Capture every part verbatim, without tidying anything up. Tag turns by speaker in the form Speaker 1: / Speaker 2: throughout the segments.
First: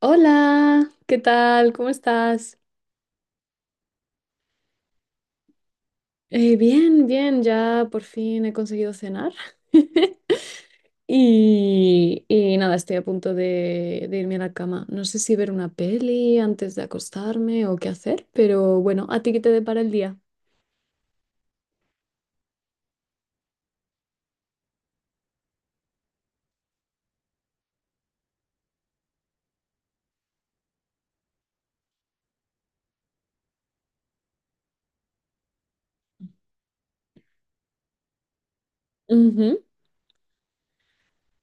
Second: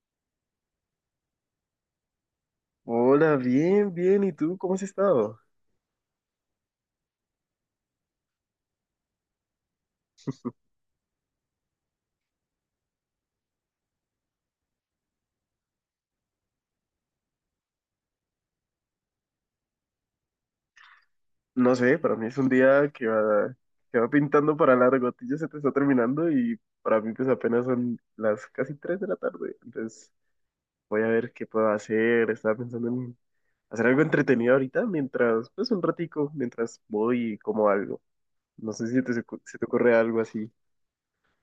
Speaker 1: Hola, ¿qué tal? ¿Cómo estás?
Speaker 2: Hola, bien, bien. ¿Y tú cómo has estado?
Speaker 1: Eh, bien, bien, ya por fin he conseguido cenar. Y, y nada, estoy a punto de, de irme a la cama. No sé si ver una peli antes de acostarme o qué hacer, pero bueno, ¿a ti qué te depara el día?
Speaker 2: No sé, para mí es un día que va, que va pintando para largo. A ti ya se te está terminando y para mí pues apenas son las casi tres de la tarde. Entonces voy a ver qué puedo hacer. Estaba pensando en hacer algo entretenido ahorita mientras, pues un ratico, mientras voy y como algo. No sé si te, se ocu- se
Speaker 1: Ujú.
Speaker 2: te ocurre algo así.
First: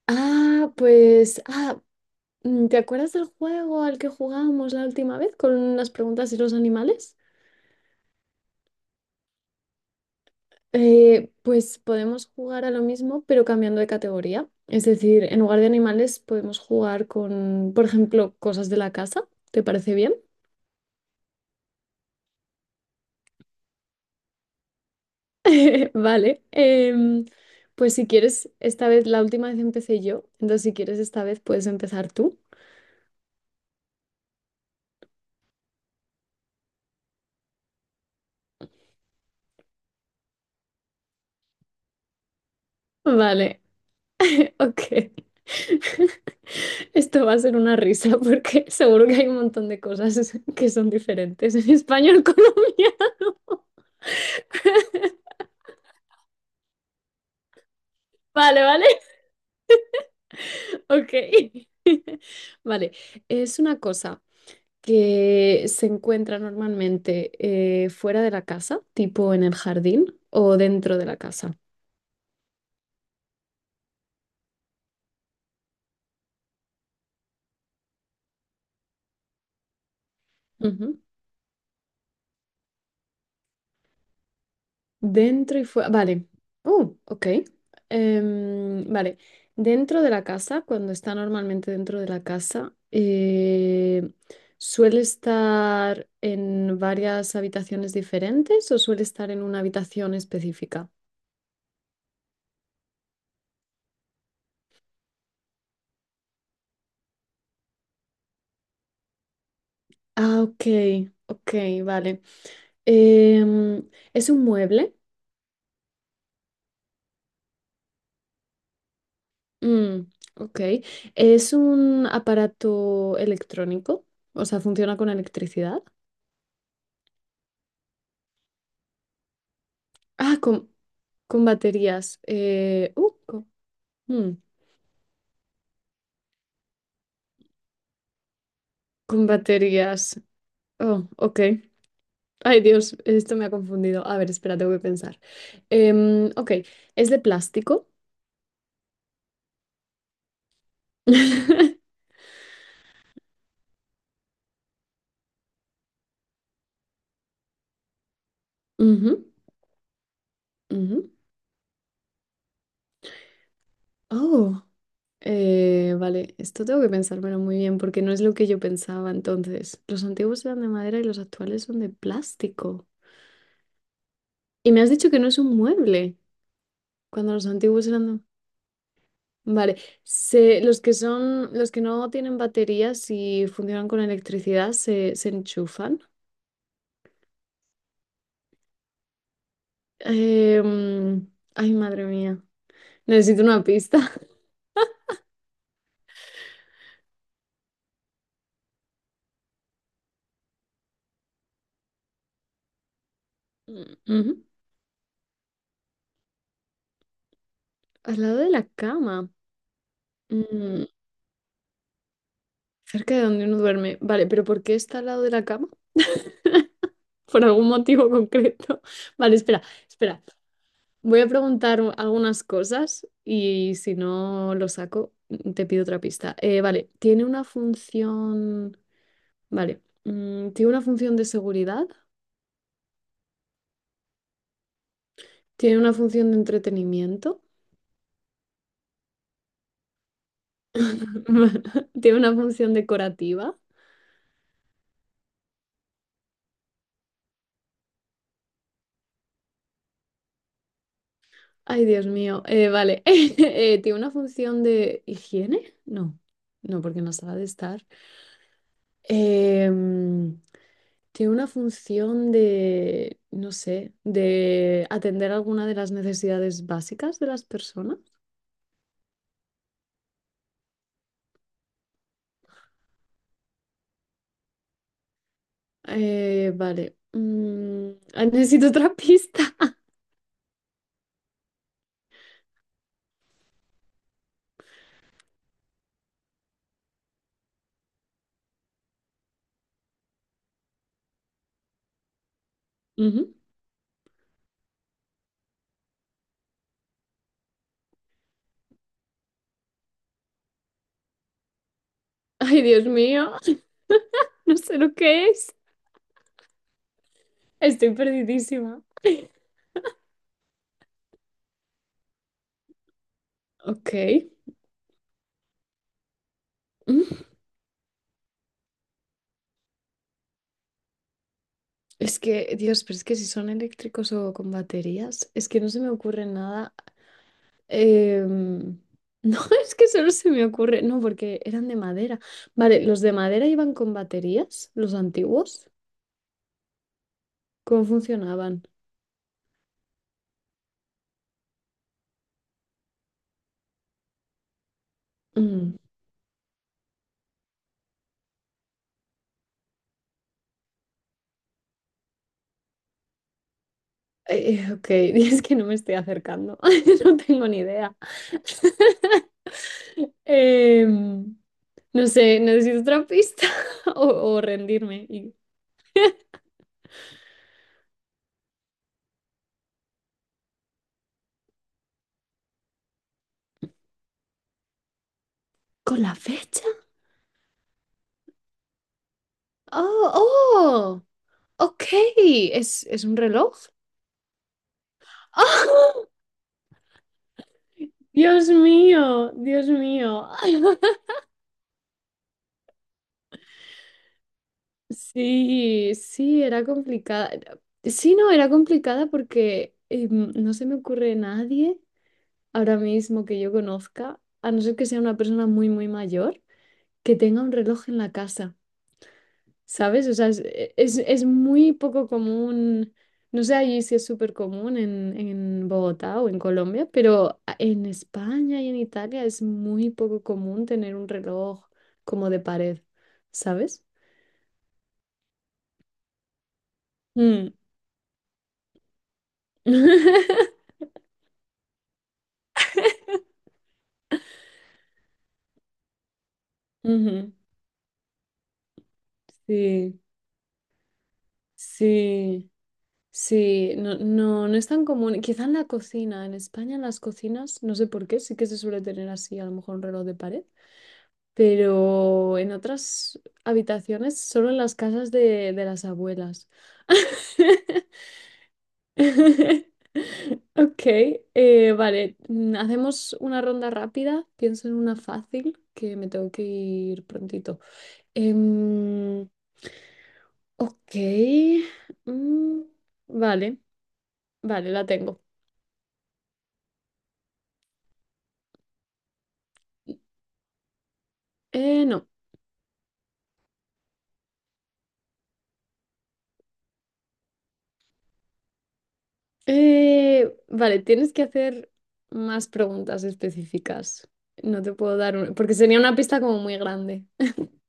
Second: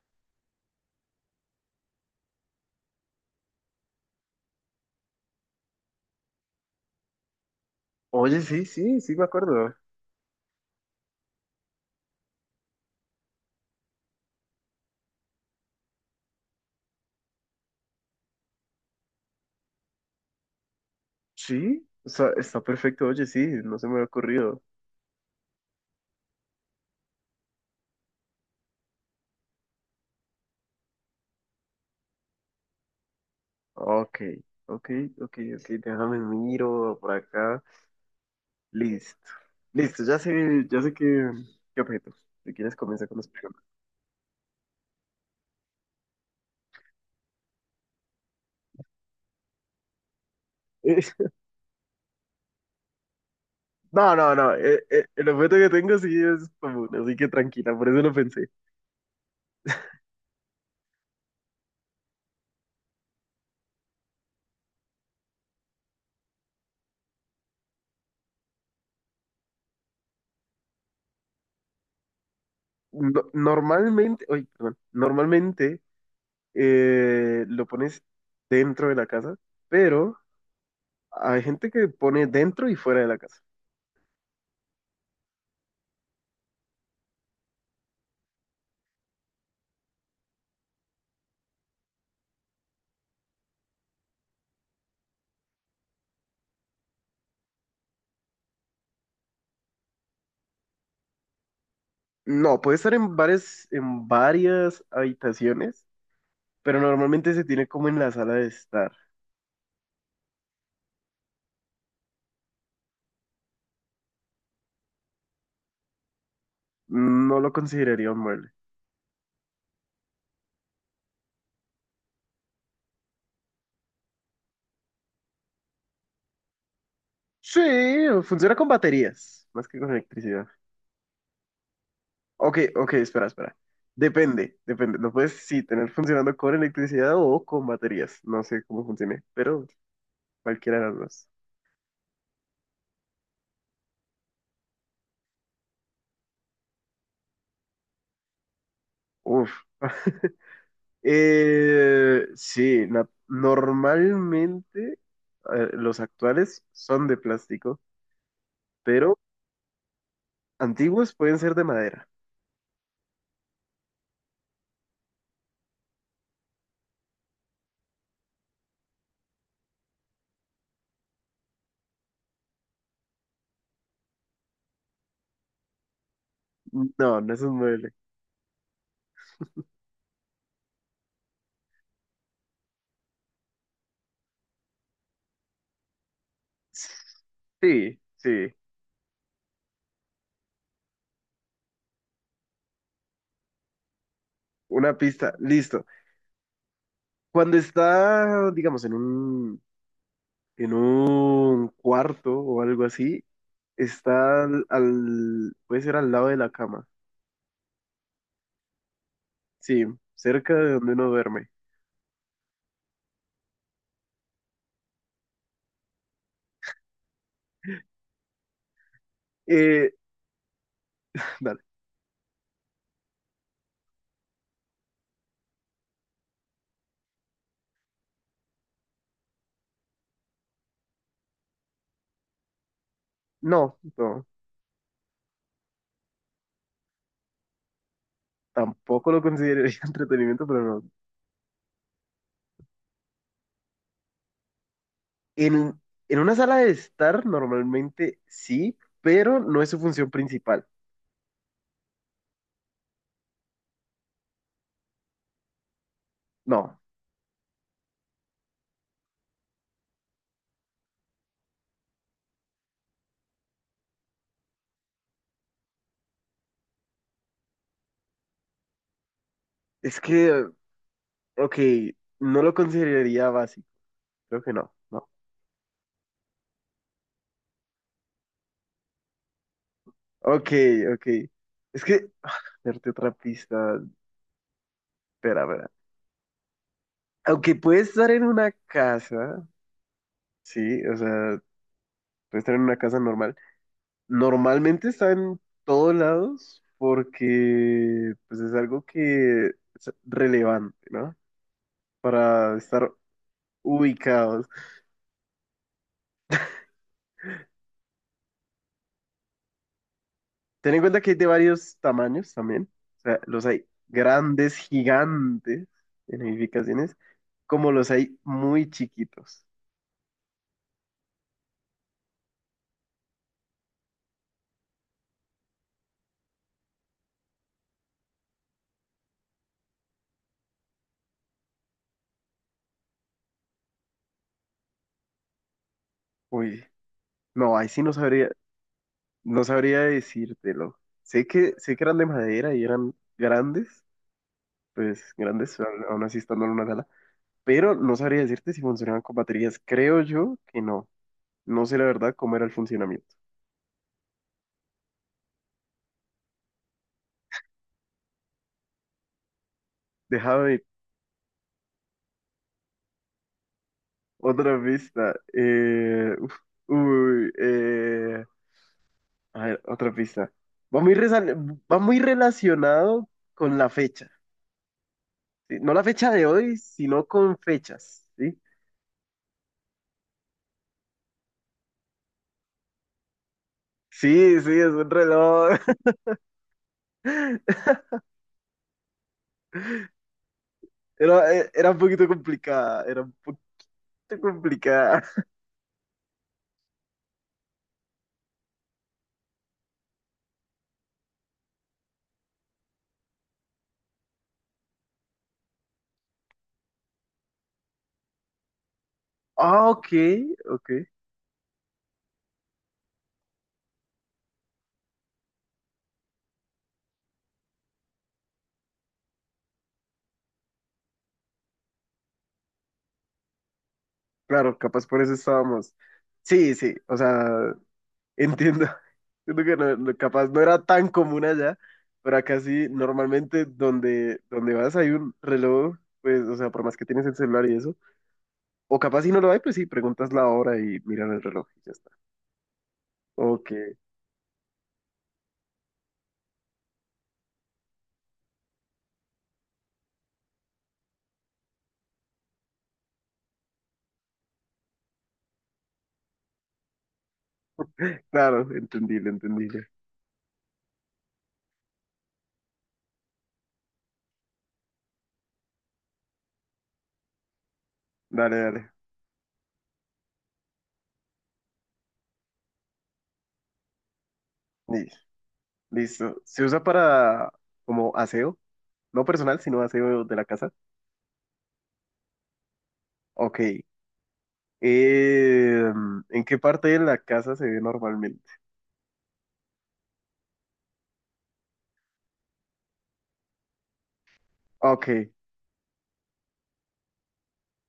Speaker 1: Ah, pues, ah, mm, ¿te acuerdas del juego al que jugamos la última vez con las preguntas y los animales?
Speaker 2: Oye, sí, sí, sí me acuerdo.
Speaker 1: Eh, pues podemos jugar a lo mismo, pero cambiando de categoría. Es decir, en lugar de animales podemos jugar con, por ejemplo, cosas de la casa. ¿Te parece bien?
Speaker 2: Sí, o sea, está perfecto. Oye, sí, no se me ha ocurrido.
Speaker 1: Vale. Em, pues si quieres, esta vez, la última vez empecé yo, entonces si quieres esta vez puedes empezar tú.
Speaker 2: Ok, ok, ok, ok, déjame miro por acá. Listo, listo, ya sé, ya sé qué, qué objeto. Si quieres, comienza con las
Speaker 1: Vale,
Speaker 2: preguntas.
Speaker 1: ok. Esto va a ser una risa porque seguro que hay un montón de cosas que son
Speaker 2: Eh,
Speaker 1: diferentes en español colombiano.
Speaker 2: no, no, no, eh, eh, el objeto que tengo sí es común, así que tranquila, por eso lo pensé.
Speaker 1: Vale, vale, ok. Vale, es una cosa que se encuentra normalmente, eh, fuera de la casa, tipo en el jardín o dentro de la casa.
Speaker 2: No- normalmente, oye, perdón, normalmente eh, lo pones dentro de la casa, pero
Speaker 1: Ujú.
Speaker 2: hay gente que pone dentro y fuera de la casa.
Speaker 1: Dentro y fuera. Vale. Oh, ok. Em, vale. Dentro de la casa, cuando está normalmente dentro de la casa, eh, ¿suele estar en varias habitaciones diferentes o suele estar en una habitación específica?
Speaker 2: No, puede estar en varias, en varias habitaciones pero normalmente se tiene como en la sala de estar.
Speaker 1: Ah, ok, ok, vale. Em, ¿es un mueble?
Speaker 2: No lo consideraría un mueble.
Speaker 1: Mm, ok. ¿Es un aparato electrónico? O sea, ¿funciona con electricidad?
Speaker 2: Sí, funciona con baterías, más que con
Speaker 1: Ah,
Speaker 2: electricidad.
Speaker 1: con, con baterías.
Speaker 2: Ok, ok,
Speaker 1: Eh, uh,
Speaker 2: espera,
Speaker 1: co-
Speaker 2: espera.
Speaker 1: mm,
Speaker 2: Depende, depende. Lo puedes sí tener funcionando con electricidad o con baterías. No sé cómo funcione,
Speaker 1: con,
Speaker 2: pero
Speaker 1: baterías.
Speaker 2: cualquiera de las
Speaker 1: Oh,
Speaker 2: dos.
Speaker 1: ok. Ay, Dios, esto me ha confundido. A ver, espera, tengo que pensar. Em, ok, ¿es de plástico?
Speaker 2: Uf. Eh, sí, na- normalmente eh, los actuales son de plástico,
Speaker 1: Ujú,
Speaker 2: pero
Speaker 1: ujú.
Speaker 2: antiguos pueden ser de madera.
Speaker 1: Oh, eh, vale, esto tengo que pensármelo muy bien porque no es lo que yo pensaba entonces. Los antiguos eran de madera y los actuales son de plástico. Y me has dicho que no es un mueble,
Speaker 2: No,
Speaker 1: cuando
Speaker 2: no es
Speaker 1: los
Speaker 2: un
Speaker 1: antiguos
Speaker 2: mueble.
Speaker 1: eran... Vale, se, los que son, los que no tienen baterías y funcionan con electricidad, se, se enchufan.
Speaker 2: Sí, sí.
Speaker 1: Em, ay, madre mía. Necesito una pista.
Speaker 2: Una pista, listo. Cuando está, digamos, en un, en un cuarto o algo así,
Speaker 1: Ujú.
Speaker 2: está al, al- puede ser al lado de la cama.
Speaker 1: Al lado de la cama.
Speaker 2: Sí, cerca de
Speaker 1: Mm,
Speaker 2: donde uno duerme.
Speaker 1: cerca de donde uno duerme. Vale, pero ¿por qué está al lado de la cama? Por algún motivo concreto. Vale, espera,
Speaker 2: Eh,
Speaker 1: espera. Voy a
Speaker 2: Dale.
Speaker 1: preguntar u- algunas cosas y si no lo saco, mm, te pido otra pista. Eh, vale, ¿tiene una función... Vale, mm, ¿tiene una función de seguridad?
Speaker 2: No, no,
Speaker 1: ¿Tiene una función de entretenimiento?
Speaker 2: tampoco lo consideraría entretenimiento, pero no.
Speaker 1: ¿Tiene una función decorativa?
Speaker 2: En, en una sala de estar, normalmente sí, pero no es su función principal.
Speaker 1: Ay, Dios mío. Eh, vale, Eh, ¿tiene una función de higiene? No,
Speaker 2: No,
Speaker 1: no, porque no sabe de estar. Em, tiene una función de, no sé, de atender alguna de las necesidades básicas de las personas.
Speaker 2: es que, ok, no lo consideraría básico. Creo que no, no.
Speaker 1: Eh, vale. Mm, ah, necesito otra pista.
Speaker 2: Ok, ok. Es que, darte otra pista. Espera, espera. Aunque puedes estar en una casa, sí, o sea, puedes estar en una casa
Speaker 1: Ujú.
Speaker 2: normal. Normalmente está en todos lados porque pues es algo que es relevante, ¿no? Para
Speaker 1: Ay, Dios
Speaker 2: estar
Speaker 1: mío,
Speaker 2: ubicados.
Speaker 1: no sé lo que es. Estoy perdidísima.
Speaker 2: Ten en cuenta que hay de varios tamaños también. O sea, los hay
Speaker 1: Ok.
Speaker 2: grandes, gigantes en edificaciones,
Speaker 1: Mm.
Speaker 2: como los hay muy chiquitos.
Speaker 1: Es que, Dios, pero es que si son eléctricos o con baterías, es que no se me ocurre nada. Em, no, es que solo se me ocurre. No, porque eran de madera. Vale, ¿los de madera iban con baterías? ¿Los antiguos?
Speaker 2: Uy. No, ahí sí
Speaker 1: ¿Cómo
Speaker 2: no sabría,
Speaker 1: funcionaban?
Speaker 2: no sabría decírtelo. Sé que, sé que eran de madera y eran grandes, pues grandes, a-
Speaker 1: Mm,
Speaker 2: aún así estando en una sala, pero no sabría decirte si funcionaban con baterías. Creo yo que no. No sé la verdad cómo era el funcionamiento.
Speaker 1: eh, ok, es que no me estoy acercando. No tengo ni idea.
Speaker 2: Déjame
Speaker 1: Em, no sé, necesito otra pista o, o
Speaker 2: otra
Speaker 1: rendirme.
Speaker 2: pista.
Speaker 1: y-
Speaker 2: Eh, uf, uy, eh, a ver, otra pista. Va muy, resal- va muy relacionado con la fecha. ¿Sí? No la
Speaker 1: ¿Con
Speaker 2: fecha
Speaker 1: la
Speaker 2: de hoy,
Speaker 1: fecha?
Speaker 2: sino con fechas. ¿Sí?
Speaker 1: Oh, oh, ok. ¿Es, es un reloj?
Speaker 2: Sí, sí, es un reloj.
Speaker 1: ¡Ah! Dios mío, Dios mío.
Speaker 2: Era, e- era un poquito complicada, era un poquito complicada.
Speaker 1: Sí, sí, era complicada. Sí, no, era complicada porque eh, no se me ocurre nadie ahora mismo que yo conozca, a no ser que sea una persona muy, muy mayor, que tenga un reloj en la casa,
Speaker 2: Ah, ok,
Speaker 1: ¿sabes? O sea, es,
Speaker 2: ok.
Speaker 1: eh, es, es muy poco común, no sé allí si es súper común en, en Bogotá o en Colombia, pero a- en España y en Italia es muy poco común tener un reloj como de pared, ¿sabes?
Speaker 2: Claro, capaz por eso estábamos. Sí, sí, o
Speaker 1: Mm.
Speaker 2: sea, entiendo. Entiendo que no- no- capaz no era tan común allá, pero acá sí, normalmente donde, donde vas hay un reloj, pues, o sea, por más que tienes el
Speaker 1: Ujú.
Speaker 2: celular y eso. O capaz si no lo hay, pues sí,
Speaker 1: Sí,
Speaker 2: preguntas la hora y miran el reloj y ya está.
Speaker 1: sí,
Speaker 2: Ok,
Speaker 1: sí, no, no, no es tan común. Quizá en la cocina, en España en las cocinas, no sé por qué, sí que se suele tener así, a lo mejor un reloj de pared, pero en otras habitaciones, solo en las casas de, de las abuelas.
Speaker 2: claro, entendible, entendible.
Speaker 1: Ok, eh, vale, mm, hacemos una ronda rápida, pienso en una fácil, que me tengo que ir prontito.
Speaker 2: Dale, dale.
Speaker 1: Em, ok, mm, vale. Vale, la
Speaker 2: Li-
Speaker 1: tengo.
Speaker 2: Listo. ¿Se usa para como aseo? No personal, sino aseo de la casa.
Speaker 1: Eh, no.
Speaker 2: Ok. Eh, ¿en qué parte de la casa se ve normalmente?
Speaker 1: Eh, vale, tienes que hacer más preguntas específicas. No te
Speaker 2: Ok,
Speaker 1: puedo dar una, porque sería una pista como muy grande.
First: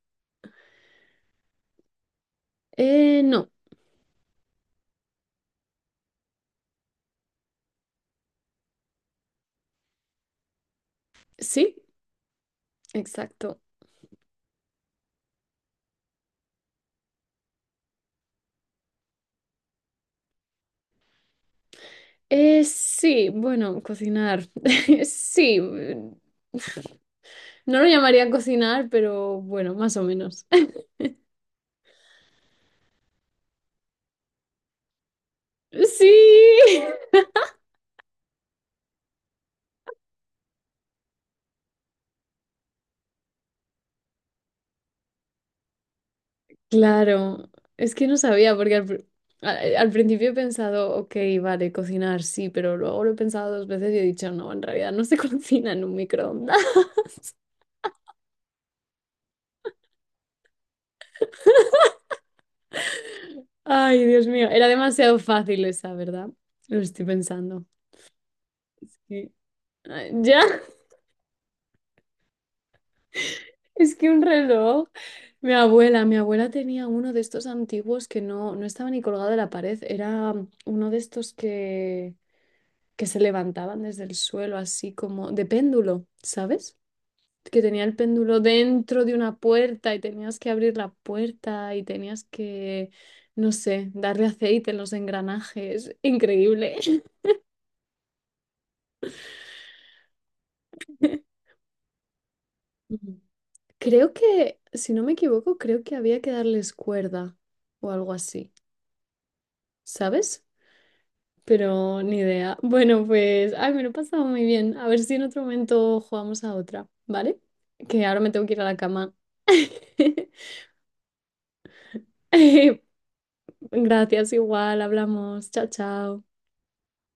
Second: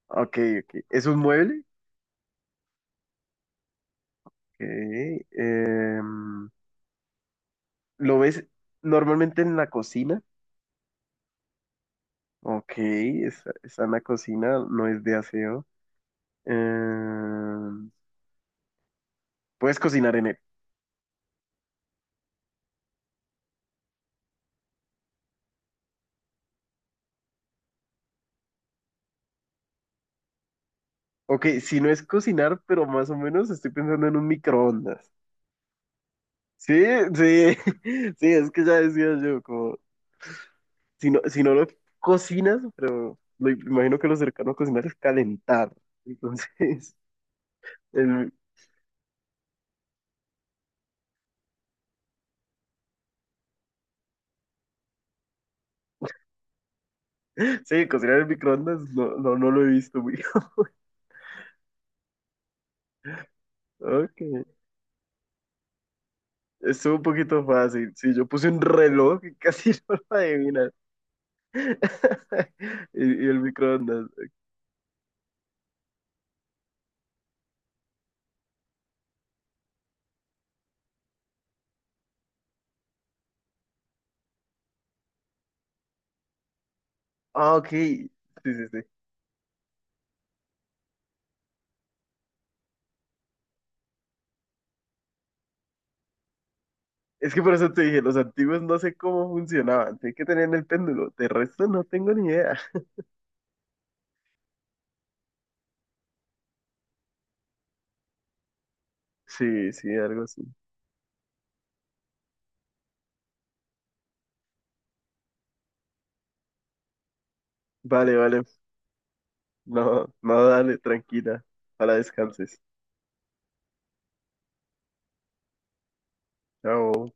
Speaker 2: ok, ok. ¿Es un mueble?
Speaker 1: Eh, no.
Speaker 2: Ok. Em, ¿lo ves normalmente en la cocina?
Speaker 1: Sí,
Speaker 2: Ok, está,
Speaker 1: exacto.
Speaker 2: está en la cocina, no es de aseo. Em, puedes cocinar en él.
Speaker 1: Eh, sí, bueno, cocinar. Sí. mm, no lo llamaría cocinar, pero bueno, más o menos.
Speaker 2: Ok, si no es cocinar, pero más o menos estoy pensando en un microondas.
Speaker 1: Sí.
Speaker 2: Sí, sí, sí, es que ya decía yo, como si no, si no lo cocinas, pero lo, imagino que lo cercano a cocinar es calentar. Entonces,
Speaker 1: Claro, es que no
Speaker 2: el-
Speaker 1: sabía, porque al, pr- al- al principio he pensado, ok, vale, cocinar sí, pero luego lo he pensado dos veces y he dicho, no, en realidad no se cocina en un microondas.
Speaker 2: sí, cocinar en microondas no, no, no lo he visto, muy
Speaker 1: Ay,
Speaker 2: Ok,
Speaker 1: Dios mío, era demasiado fácil esa, ¿verdad? Lo
Speaker 2: estuvo un
Speaker 1: estoy
Speaker 2: poquito
Speaker 1: pensando.
Speaker 2: fácil. Sí, yo puse un reloj
Speaker 1: Sí.
Speaker 2: y casi no
Speaker 1: Ay,
Speaker 2: lo
Speaker 1: ya,
Speaker 2: adivinas. Y, y el
Speaker 1: es
Speaker 2: microondas.
Speaker 1: que un reloj. Mi abuela, mi abuela tenía uno de estos antiguos que no, no estaba ni colgado de la pared, era uno de estos que, que se levantaban desde el suelo, así como de péndulo, ¿sabes?
Speaker 2: Ah,
Speaker 1: Que
Speaker 2: ok.
Speaker 1: tenía el
Speaker 2: Sí,
Speaker 1: péndulo
Speaker 2: sí, sí.
Speaker 1: dentro de una puerta y tenías que abrir la puerta y tenías que, no sé, darle aceite en los engranajes. Increíble.
Speaker 2: Es que por eso te dije, los antiguos no sé cómo funcionaban. Tienen que tener el péndulo. De resto no tengo ni idea.
Speaker 1: Ujú. Creo que, si no me equivoco, creo que había que darles cuerda o algo así,
Speaker 2: Sí, sí, algo así.
Speaker 1: ¿sabes? Pero ni idea. Bueno, pues, ay, me lo he pasado muy bien. A ver si en otro momento jugamos a otra, ¿vale? Que
Speaker 2: Vale,
Speaker 1: ahora me
Speaker 2: vale.
Speaker 1: tengo que ir a la cama.
Speaker 2: No, no, dale, tranquila. Para descanses.
Speaker 1: Gracias, igual, hablamos. Chao, chao.
Speaker 2: Chao.